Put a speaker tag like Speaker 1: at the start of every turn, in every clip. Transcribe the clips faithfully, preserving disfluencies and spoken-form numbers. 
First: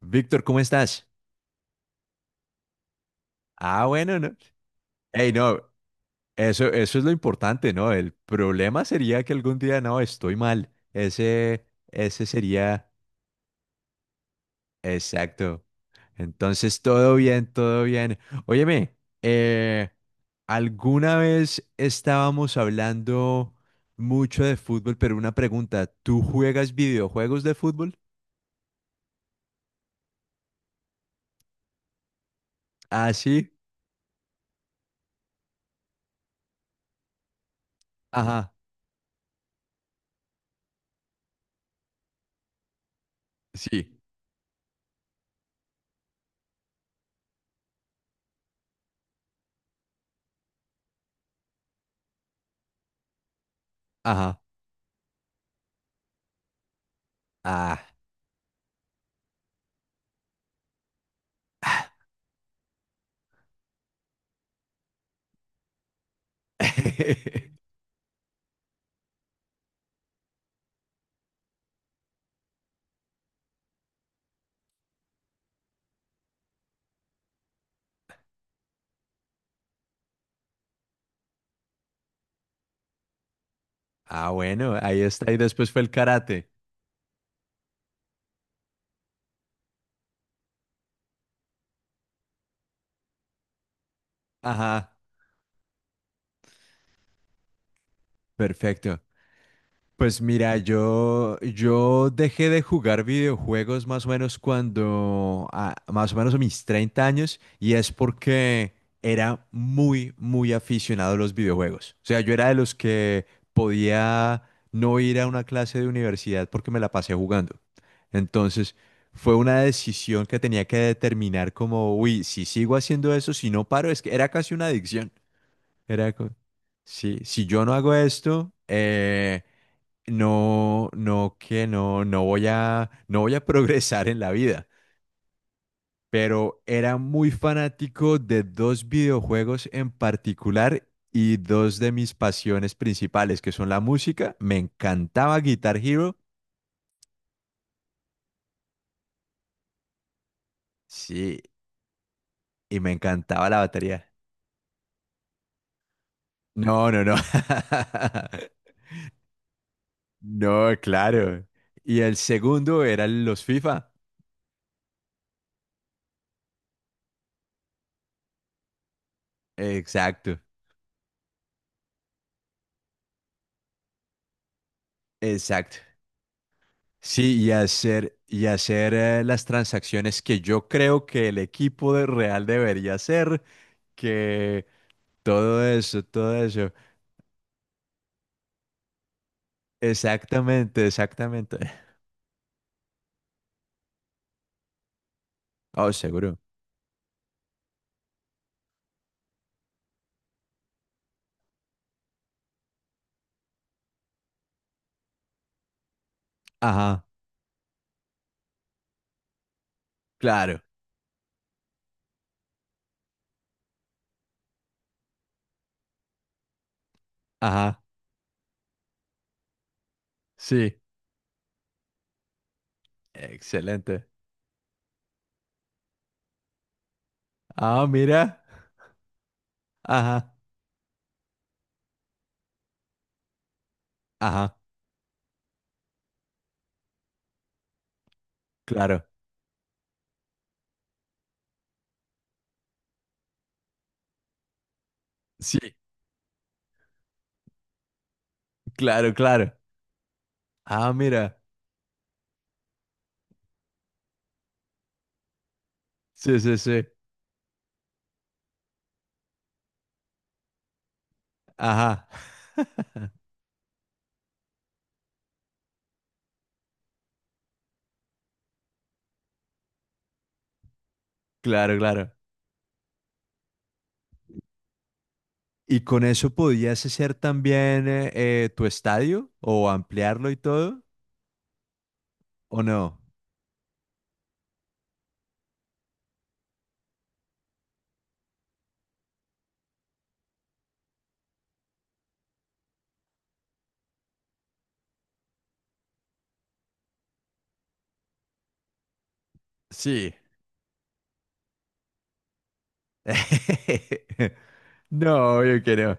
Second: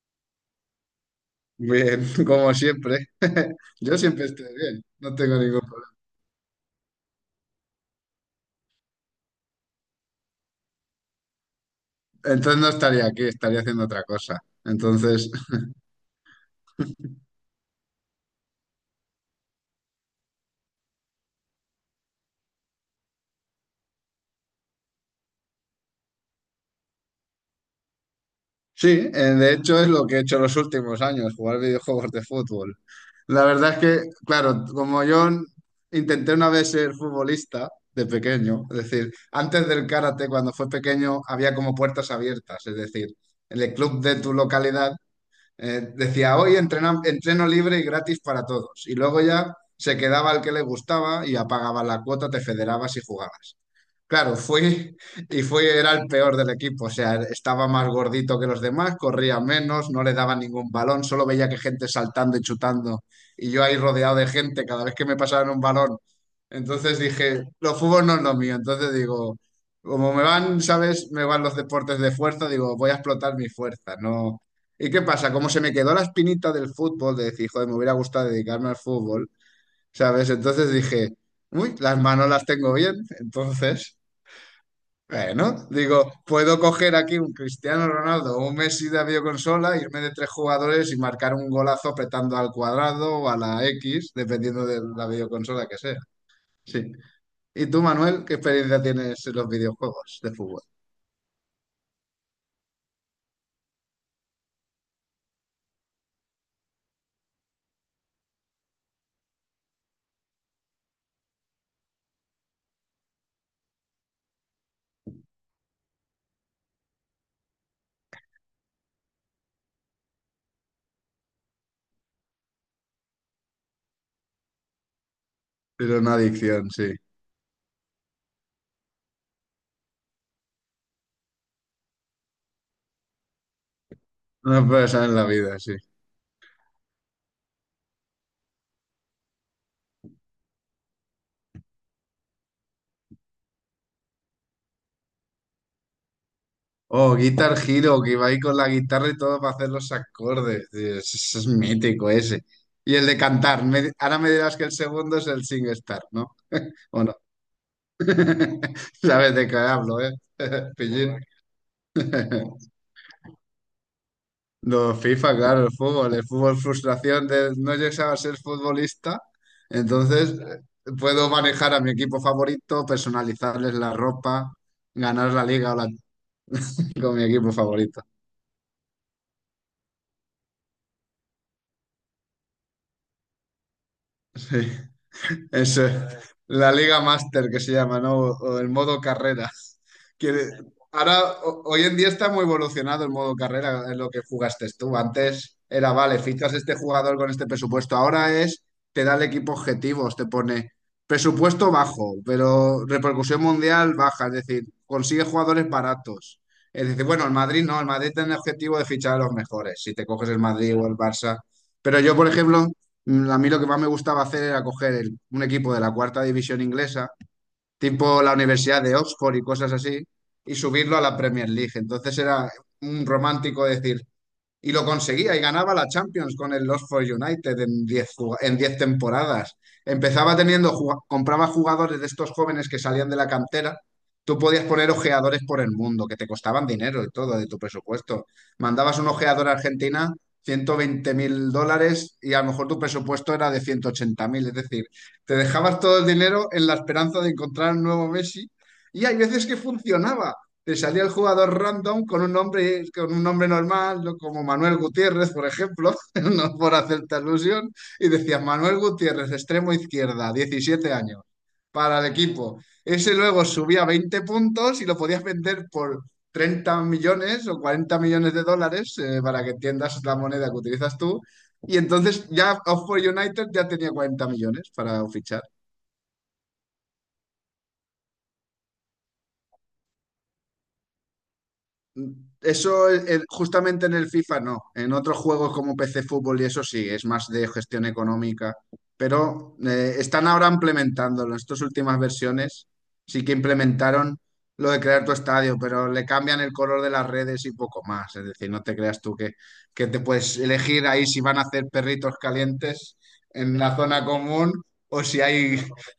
Speaker 1: Víctor, ¿cómo estás?
Speaker 2: Bien, como siempre.
Speaker 1: Ah,
Speaker 2: Yo
Speaker 1: bueno,
Speaker 2: siempre
Speaker 1: no.
Speaker 2: estoy bien, no
Speaker 1: Hey,
Speaker 2: tengo ningún
Speaker 1: no,
Speaker 2: problema.
Speaker 1: eso, eso es lo importante, ¿no? El problema sería que algún día, no, estoy mal. Ese, ese
Speaker 2: Entonces no
Speaker 1: sería,
Speaker 2: estaría aquí, estaría haciendo otra cosa. Entonces,
Speaker 1: exacto. Entonces, todo bien, todo bien. Óyeme, eh, alguna vez estábamos hablando mucho de fútbol, pero una pregunta, ¿tú juegas videojuegos de fútbol?
Speaker 2: sí, eh, de hecho es lo que he hecho los últimos años, jugar videojuegos de fútbol.
Speaker 1: Ah,
Speaker 2: La
Speaker 1: sí.
Speaker 2: verdad es que, claro, como yo intenté una vez ser futbolista de
Speaker 1: Ajá.
Speaker 2: pequeño, es decir, antes del karate, cuando fue pequeño, había como puertas abiertas, es decir, en el
Speaker 1: Sí.
Speaker 2: club de tu localidad. Eh, decía, hoy entrena- entreno libre y gratis para todos. Y luego ya se quedaba el que le gustaba y apagaba la cuota, te federabas y jugabas. Claro,
Speaker 1: Ajá.
Speaker 2: fui y fui, era el peor del equipo, o sea, estaba
Speaker 1: Ah.
Speaker 2: más gordito que los demás, corría menos, no le daba ningún balón, solo veía que gente saltando y chutando y yo ahí rodeado de gente cada vez que me pasaban un balón. Entonces dije, los fútbol no es lo mío, entonces digo, como me van, ¿sabes? Me van los deportes de fuerza, digo, voy a explotar mi fuerza, ¿no? ¿Y qué pasa? Como se me quedó la espinita del fútbol, de decir, joder, me hubiera gustado dedicarme al fútbol, ¿sabes? Entonces dije, uy, las manos las tengo bien, entonces...
Speaker 1: Ah, bueno, ahí está. Y
Speaker 2: Bueno,
Speaker 1: después fue el
Speaker 2: digo,
Speaker 1: karate.
Speaker 2: puedo coger aquí un Cristiano Ronaldo o un Messi de videoconsola, irme de tres jugadores y marcar un golazo apretando al cuadrado o a la X, dependiendo de
Speaker 1: Ajá,
Speaker 2: la videoconsola que sea. Sí. ¿Y tú, Manuel, qué experiencia
Speaker 1: perfecto.
Speaker 2: tienes en los videojuegos
Speaker 1: Pues
Speaker 2: de
Speaker 1: mira,
Speaker 2: fútbol?
Speaker 1: yo, yo dejé de jugar videojuegos más o menos cuando, ah, más o menos a mis treinta años, y es porque era muy, muy aficionado a los videojuegos. O sea, yo era de los que podía no ir a una clase de universidad porque me la pasé jugando. Entonces, fue una decisión que tenía que determinar como, uy, si sigo haciendo eso, si no paro, es que era casi una adicción.
Speaker 2: Pero
Speaker 1: Era
Speaker 2: una
Speaker 1: co-
Speaker 2: adicción, sí.
Speaker 1: sí, si yo no hago esto, eh, no, no, que no, no voy a, no voy a progresar en la
Speaker 2: Una
Speaker 1: vida.
Speaker 2: persona en la vida, sí.
Speaker 1: Pero era muy fanático de dos videojuegos en particular y dos de mis pasiones principales, que son la música. Me encantaba Guitar Hero,
Speaker 2: Oh, Guitar Hero, que iba ahí con la guitarra y todo para hacer los acordes. Dios, ese
Speaker 1: sí,
Speaker 2: es mítico ese.
Speaker 1: y me
Speaker 2: Y el de
Speaker 1: encantaba la
Speaker 2: cantar. me-
Speaker 1: batería.
Speaker 2: ahora me dirás que el segundo es el SingStar, ¿no?
Speaker 1: No, no,
Speaker 2: ¿O no.
Speaker 1: no.
Speaker 2: Sabes de qué hablo, ¿eh?
Speaker 1: No,
Speaker 2: Pillín.
Speaker 1: claro. Y el segundo eran los FIFA.
Speaker 2: No, FIFA, claro, el fútbol, el fútbol frustración de no llegar a ser futbolista,
Speaker 1: Exacto,
Speaker 2: entonces eh, puedo manejar a mi equipo favorito, personalizarles la ropa, ganar la liga o
Speaker 1: exacto.
Speaker 2: la- con mi
Speaker 1: Sí, y
Speaker 2: equipo favorito.
Speaker 1: hacer, y hacer eh, las transacciones que yo creo que el equipo de Real debería hacer, que
Speaker 2: Sí.
Speaker 1: todo
Speaker 2: Es eh,
Speaker 1: eso, todo eso.
Speaker 2: la Liga Master que se llama, ¿no? O, o el modo carrera. Quiere-
Speaker 1: Exactamente,
Speaker 2: ahora,
Speaker 1: exactamente.
Speaker 2: ho- hoy en día está muy evolucionado el modo carrera, es lo que jugaste tú. Antes
Speaker 1: Oh,
Speaker 2: era, vale,
Speaker 1: seguro.
Speaker 2: fichas este jugador con este presupuesto. Ahora es, te da el equipo objetivos, te pone presupuesto bajo, pero repercusión mundial baja, es decir, consigue jugadores baratos. Es
Speaker 1: Ajá,
Speaker 2: decir, bueno, el Madrid no, el Madrid tiene el objetivo de fichar a los mejores, si te coges el
Speaker 1: claro.
Speaker 2: Madrid o el Barça. Pero yo, por ejemplo, Mm, A mí lo que más me gustaba hacer era coger el- un equipo de la cuarta división inglesa,
Speaker 1: Ajá,
Speaker 2: tipo la Universidad de Oxford y cosas así, y
Speaker 1: sí.
Speaker 2: subirlo a la Premier League. Entonces era un romántico decir,
Speaker 1: Excelente.
Speaker 2: y lo conseguía y ganaba la Champions con el Los for United en
Speaker 1: Ah,
Speaker 2: diez ju-
Speaker 1: mira.
Speaker 2: en diez temporadas.
Speaker 1: Ajá,
Speaker 2: Empezaba teniendo, jug- compraba jugadores de estos jóvenes que salían de la cantera. Tú
Speaker 1: ajá,
Speaker 2: podías poner ojeadores por el mundo, que te costaban dinero y todo de tu presupuesto. Mandabas
Speaker 1: claro.
Speaker 2: un ojeador a Argentina, ciento veinte mil dólares, y a lo mejor tu presupuesto era de ciento ochenta mil. Es decir, te
Speaker 1: Sí,
Speaker 2: dejabas todo el dinero en la esperanza de encontrar un nuevo Messi. Y
Speaker 1: claro,
Speaker 2: hay veces
Speaker 1: claro.
Speaker 2: que funcionaba. Te
Speaker 1: Ah,
Speaker 2: salía el
Speaker 1: mira.
Speaker 2: jugador random con un nombre, con un nombre normal, ¿no? Como Manuel Gutiérrez, por ejemplo,
Speaker 1: Sí, sí,
Speaker 2: no por
Speaker 1: sí.
Speaker 2: hacerte alusión, y decía Manuel Gutiérrez, extremo izquierda, diecisiete años, para
Speaker 1: Ajá.
Speaker 2: el equipo. Ese luego subía veinte puntos y lo podías vender por treinta millones o cuarenta millones de dólares, eh, para que entiendas la moneda que utilizas tú.
Speaker 1: Claro,
Speaker 2: Y
Speaker 1: claro.
Speaker 2: entonces ya Oxford United ya tenía cuarenta millones para fichar.
Speaker 1: ¿Y con eso podías hacer también eh, eh, tu estadio o ampliarlo y todo? ¿O no?
Speaker 2: Eso eh, justamente en el FIFA no. En otros juegos como P C Fútbol y eso sí, es más de gestión económica. Pero eh, están ahora implementándolo. En estas últimas versiones sí que implementaron lo de crear tu estadio, pero le cambian el color de las redes y poco más. Es decir, no te creas tú que, que te
Speaker 1: Sí.
Speaker 2: puedes elegir ahí si van a hacer perritos calientes en la zona común o si
Speaker 1: No,
Speaker 2: hay
Speaker 1: yo que no.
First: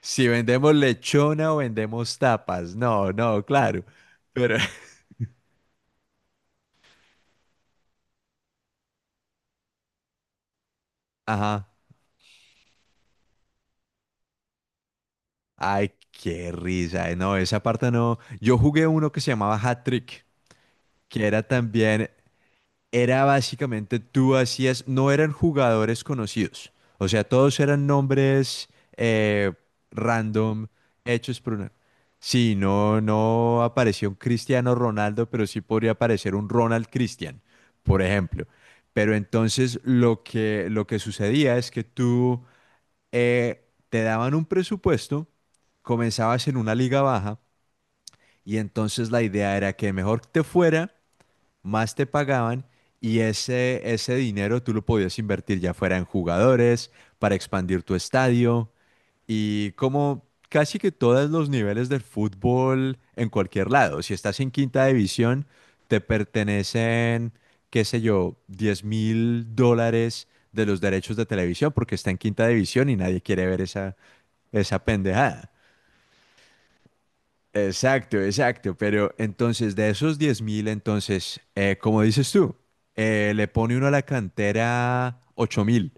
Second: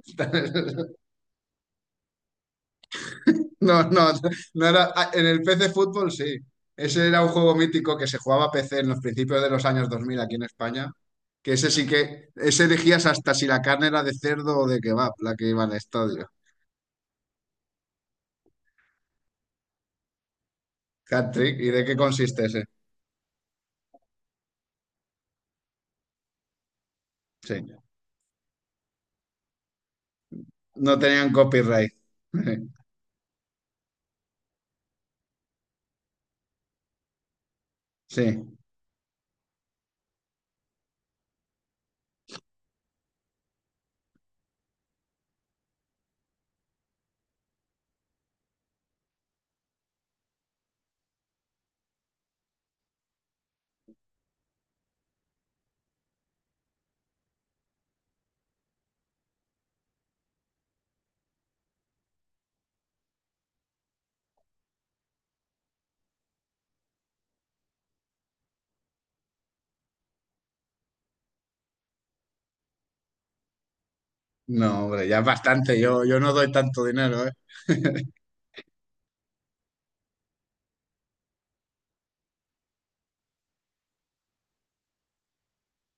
Speaker 1: Si vendemos lechona o vendemos tapas. No, no,
Speaker 2: No,
Speaker 1: claro.
Speaker 2: no,
Speaker 1: Pero,
Speaker 2: no era. ah, En el P C Fútbol sí. Ese era un juego mítico que se jugaba a P C en los principios de los años dos mil aquí en España. Que
Speaker 1: ajá.
Speaker 2: ese sí que. Ese elegías hasta si la carne era de cerdo o de kebab, la que iba al
Speaker 1: Ay,
Speaker 2: estadio.
Speaker 1: qué risa. eh, No, esa parte no. Yo jugué uno que se llamaba Hat Trick, que era
Speaker 2: Hat-trick. ¿Y de qué
Speaker 1: también
Speaker 2: consiste ese?
Speaker 1: era básicamente tú hacías, no eran jugadores conocidos, o sea,
Speaker 2: Sí.
Speaker 1: todos eran nombres eh, random
Speaker 2: No tenían
Speaker 1: hechos por una...
Speaker 2: copyright.
Speaker 1: Sí, no, no apareció un Cristiano Ronaldo, pero sí podría aparecer un Ronald Cristian, por ejemplo.
Speaker 2: Sí.
Speaker 1: Pero entonces lo que, lo que sucedía es que tú eh, te daban un presupuesto, comenzabas en una liga baja y entonces la idea era que mejor te fuera, más te pagaban, y ese, ese dinero tú lo podías invertir ya fuera en jugadores, para expandir tu estadio, y como casi que todos los niveles del fútbol en cualquier lado. Si estás en quinta división, te pertenecen, qué sé yo, diez mil dólares de los derechos de televisión porque está en quinta división y nadie quiere ver esa,
Speaker 2: No,
Speaker 1: esa
Speaker 2: hombre, ya es
Speaker 1: pendejada.
Speaker 2: bastante. Yo, yo no doy tanto dinero, ¿eh?
Speaker 1: Exacto, exacto. Pero entonces, de esos diez mil, entonces, eh, como dices tú, eh, le pone uno a la cantera ocho mil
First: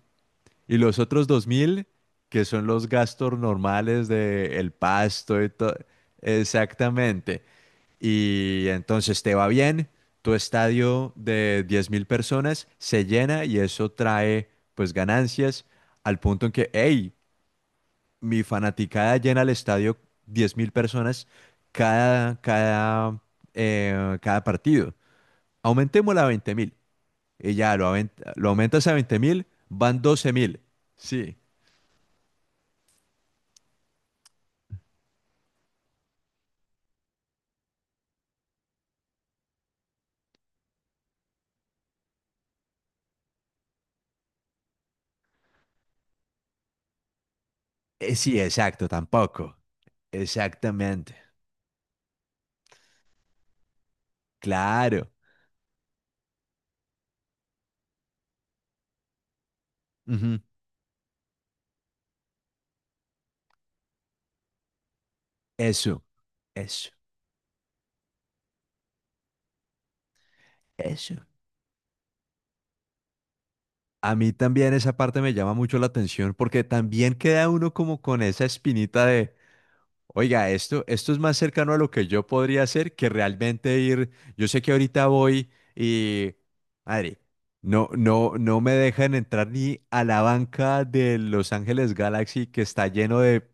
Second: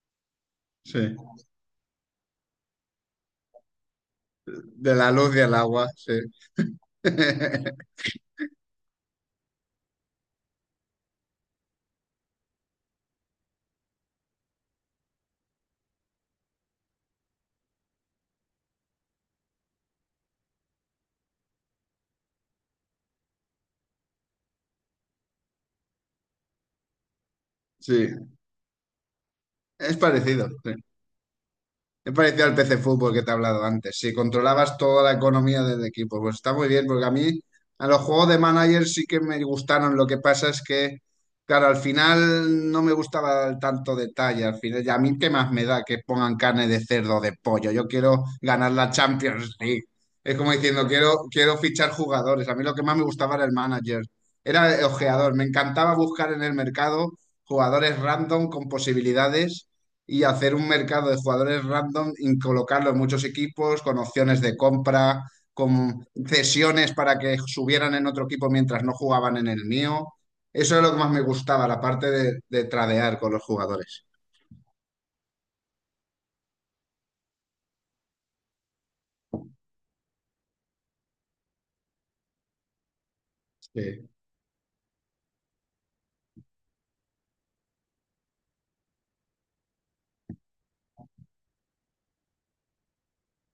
Speaker 1: y los
Speaker 2: Sí.
Speaker 1: otros dos mil, que son los gastos normales de el
Speaker 2: De la luz y
Speaker 1: pasto y
Speaker 2: el
Speaker 1: todo.
Speaker 2: agua, sí.
Speaker 1: Exactamente. Y entonces te va bien, tu estadio de diez mil personas se llena y eso trae pues ganancias al punto en que, hey, mi fanaticada llena el estadio diez mil personas cada, cada, eh, cada partido. Aumentémosla a veinte mil. Y ya lo, aument-
Speaker 2: Sí.
Speaker 1: lo aumentas a veinte mil,
Speaker 2: Es
Speaker 1: van doce
Speaker 2: parecido.
Speaker 1: mil
Speaker 2: sí.
Speaker 1: Sí.
Speaker 2: Me pareció al P C Fútbol que te he hablado antes. Si controlabas toda la economía del equipo, pues está muy bien, porque a mí a los juegos de manager sí que me gustaron. Lo que pasa es que, claro, al final no me gustaba el tanto detalle. Al final, ya a mí qué más me da que pongan carne de cerdo o de pollo. Yo
Speaker 1: Eh,
Speaker 2: quiero
Speaker 1: sí,
Speaker 2: ganar
Speaker 1: exacto,
Speaker 2: la
Speaker 1: tampoco.
Speaker 2: Champions League. Es como diciendo,
Speaker 1: Exactamente.
Speaker 2: quiero, quiero fichar jugadores. A mí lo que más me gustaba era el manager. Era el
Speaker 1: Claro.
Speaker 2: ojeador. Me encantaba buscar en el mercado jugadores random con posibilidades y
Speaker 1: Ujú.
Speaker 2: hacer un mercado de jugadores random y colocarlo en muchos equipos con opciones de compra,
Speaker 1: Eso,
Speaker 2: con
Speaker 1: eso,
Speaker 2: cesiones para que subieran en otro equipo mientras no jugaban en el mío. Eso es lo que más
Speaker 1: eso.
Speaker 2: me gustaba, la parte de, de tradear con los jugadores.
Speaker 1: A mí también esa parte me llama mucho la atención porque también queda uno como con esa espinita de, oiga, esto, esto es más cercano a lo que yo podría hacer que realmente
Speaker 2: Sí.
Speaker 1: ir. Yo sé que ahorita voy y, madre, no, no, no me dejan entrar ni a la banca de Los Ángeles Galaxy, que está lleno de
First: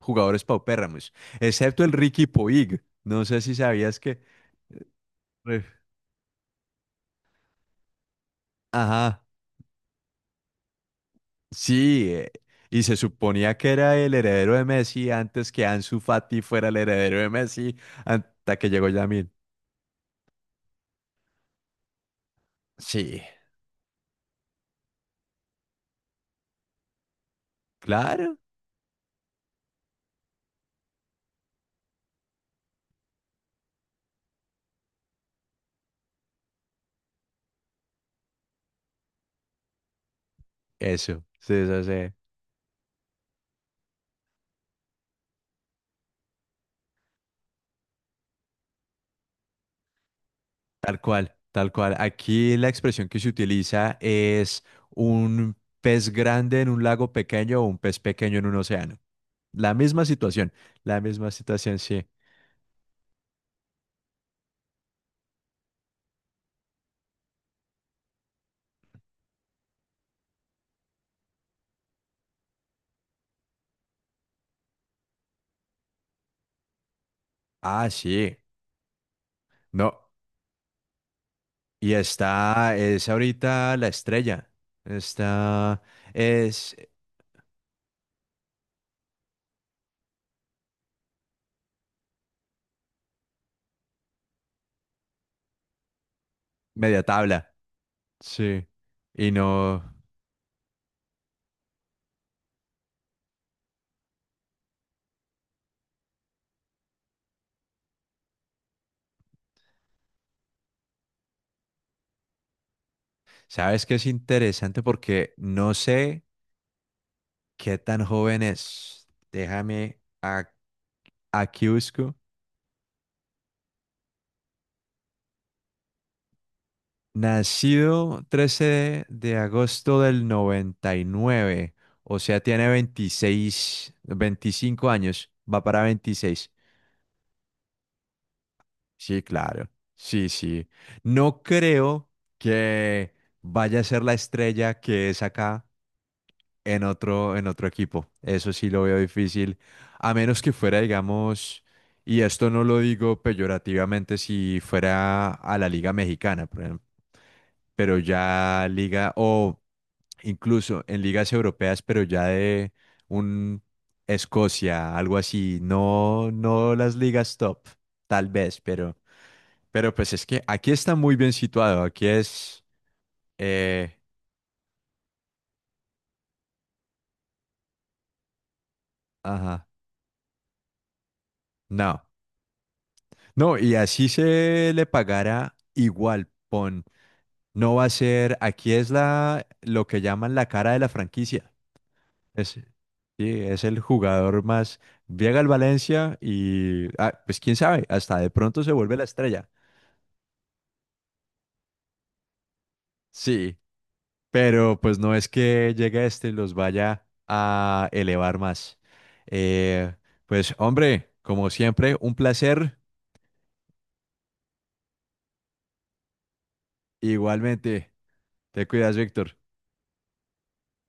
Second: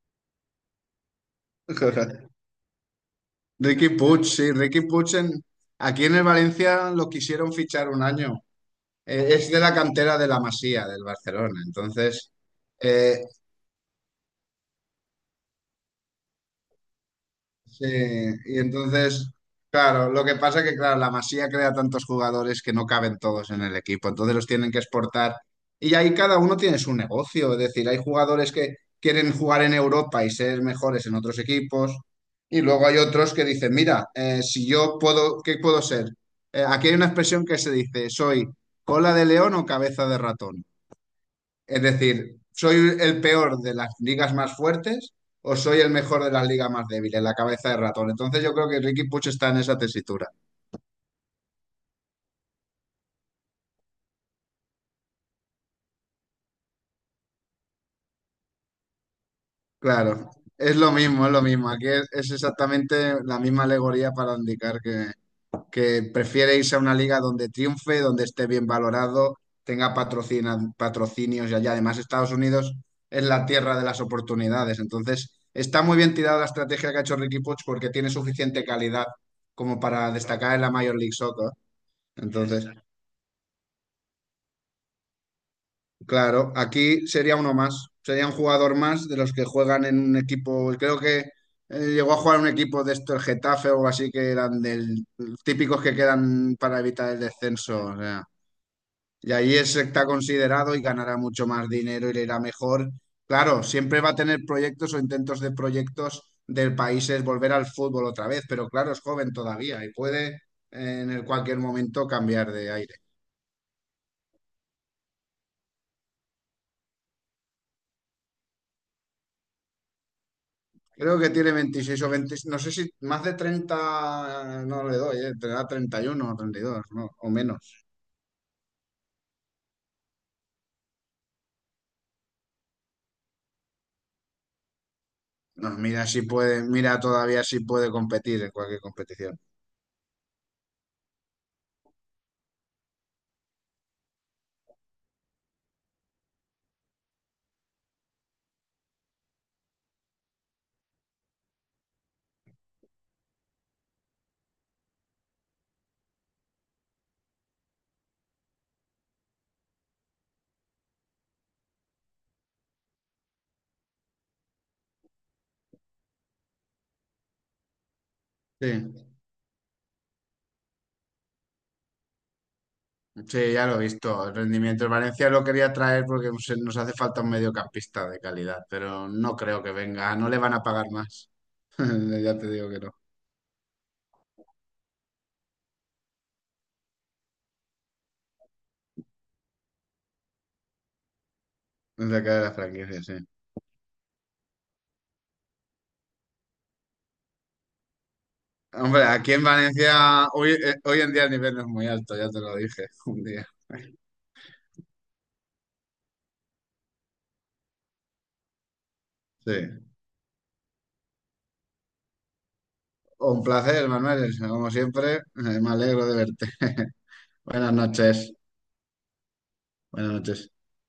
Speaker 1: jugadores paupérrimos, excepto el Ricky Puig. No sé si
Speaker 2: Ricky
Speaker 1: sabías. Que.
Speaker 2: Puig, sí, Ricky Puig en-
Speaker 1: Re-
Speaker 2: aquí en el Valencia lo quisieron fichar un año.
Speaker 1: Ajá,
Speaker 2: Eh, es de la cantera de la Masía, del Barcelona.
Speaker 1: sí.
Speaker 2: Entonces,
Speaker 1: eh, Y se
Speaker 2: eh,
Speaker 1: suponía que era el heredero de Messi antes que Ansu Fati fuera el heredero de Messi,
Speaker 2: sí,
Speaker 1: hasta
Speaker 2: y
Speaker 1: que llegó Yamil.
Speaker 2: entonces, claro, lo que pasa es que, claro, la Masía crea tantos jugadores que no caben
Speaker 1: Sí,
Speaker 2: todos en el equipo, entonces los tienen que exportar. Y ahí cada uno tiene su negocio, es decir, hay
Speaker 1: claro.
Speaker 2: jugadores que quieren jugar en Europa y ser mejores en otros equipos, y luego hay otros que dicen, mira, eh, si yo puedo, ¿qué puedo ser? Eh, aquí hay una expresión que se dice, soy cola de león o cabeza de ratón.
Speaker 1: Eso, sí,
Speaker 2: Es
Speaker 1: eso sí.
Speaker 2: decir, ¿soy el peor de las ligas más fuertes o soy el mejor de las ligas más débiles? La cabeza de ratón. Entonces yo creo que Ricky Puch está en esa tesitura.
Speaker 1: Tal cual, tal cual. Aquí la expresión que se utiliza es un pez grande en un lago pequeño o un pez pequeño en un océano. La misma
Speaker 2: Claro,
Speaker 1: situación,
Speaker 2: es lo
Speaker 1: la
Speaker 2: mismo,
Speaker 1: misma
Speaker 2: es lo mismo.
Speaker 1: situación,
Speaker 2: Aquí
Speaker 1: sí.
Speaker 2: es, es exactamente la misma alegoría para indicar que, que prefiere irse a una liga donde triunfe, donde esté bien valorado, tenga patrocina- patrocinios y allá. Además, Estados Unidos es la tierra de las oportunidades. Entonces, está muy bien tirada la estrategia que ha hecho Ricky Puig
Speaker 1: Ah,
Speaker 2: porque tiene
Speaker 1: sí.
Speaker 2: suficiente calidad como
Speaker 1: No.
Speaker 2: para destacar en la Major League Soccer.
Speaker 1: Y
Speaker 2: Entonces,
Speaker 1: está, es ahorita la estrella. Está,
Speaker 2: claro,
Speaker 1: es
Speaker 2: aquí sería uno más, sería un jugador más de los que juegan en un equipo, creo que eh, llegó a jugar en un equipo de esto, el Getafe o así, que eran del típicos que quedan para
Speaker 1: media
Speaker 2: evitar el
Speaker 1: tabla.
Speaker 2: descenso. O sea.
Speaker 1: Sí. Y
Speaker 2: Y ahí es-
Speaker 1: no,
Speaker 2: está considerado y ganará mucho más dinero y le irá mejor. Claro, siempre va a tener proyectos o intentos de proyectos del país es volver al fútbol otra vez, pero claro, es joven todavía y puede eh, en el cualquier momento cambiar de aire.
Speaker 1: ¿sabes qué es interesante? Porque no sé qué tan joven es. Déjame, a-
Speaker 2: Creo que tiene
Speaker 1: aquí
Speaker 2: veintiséis o
Speaker 1: busco.
Speaker 2: veinte, no sé, si más de treinta no le doy, eh, tendrá treinta y uno o treinta y dos, ¿no? O menos.
Speaker 1: Nacido trece de agosto del noventa y nueve, o sea, tiene veintiséis, veinticinco años, va
Speaker 2: No,
Speaker 1: para
Speaker 2: mira si
Speaker 1: veintiséis.
Speaker 2: puede, mira todavía si puede competir en cualquier
Speaker 1: Sí,
Speaker 2: competición.
Speaker 1: claro, sí, sí. No creo que vaya a ser la estrella que es acá en otro, en otro equipo. Eso sí lo veo difícil, a menos que fuera, digamos, y esto no lo digo peyorativamente, si fuera a la Liga Mexicana, por ejemplo, pero ya Liga o... incluso en ligas europeas, pero ya de un Escocia, algo así, no, no las ligas top, tal vez,
Speaker 2: Sí.
Speaker 1: pero, pero pues es que aquí está muy bien situado, aquí es,
Speaker 2: Sí, ya lo he
Speaker 1: eh,
Speaker 2: visto. El rendimiento. El Valencia lo quería traer porque se- nos hace falta un mediocampista de calidad, pero no creo
Speaker 1: ajá,
Speaker 2: que venga. Ah, no le van a pagar más.
Speaker 1: no,
Speaker 2: Ya te digo que no.
Speaker 1: no, y así se le pagará igual, pon, no va a ser, aquí es la, lo que llaman la cara de la franquicia,
Speaker 2: Es la cara de
Speaker 1: es,
Speaker 2: la
Speaker 1: sí,
Speaker 2: franquicia, sí.
Speaker 1: es el jugador más, llega al Valencia y, ah, pues quién sabe, hasta de pronto se vuelve
Speaker 2: Hombre,
Speaker 1: la
Speaker 2: aquí en
Speaker 1: estrella.
Speaker 2: Valencia hoy, eh, hoy en día el nivel no es muy alto, ya te lo dije un día.
Speaker 1: Sí, pero pues no es que llegue este y los vaya a elevar más.
Speaker 2: Sí.
Speaker 1: Eh, pues hombre, como siempre, un placer.
Speaker 2: Un placer, Manuel. Como siempre, eh, me alegro de verte. Buenas
Speaker 1: Igualmente,
Speaker 2: noches.
Speaker 1: te cuidas, Víctor.
Speaker 2: Buenas noches.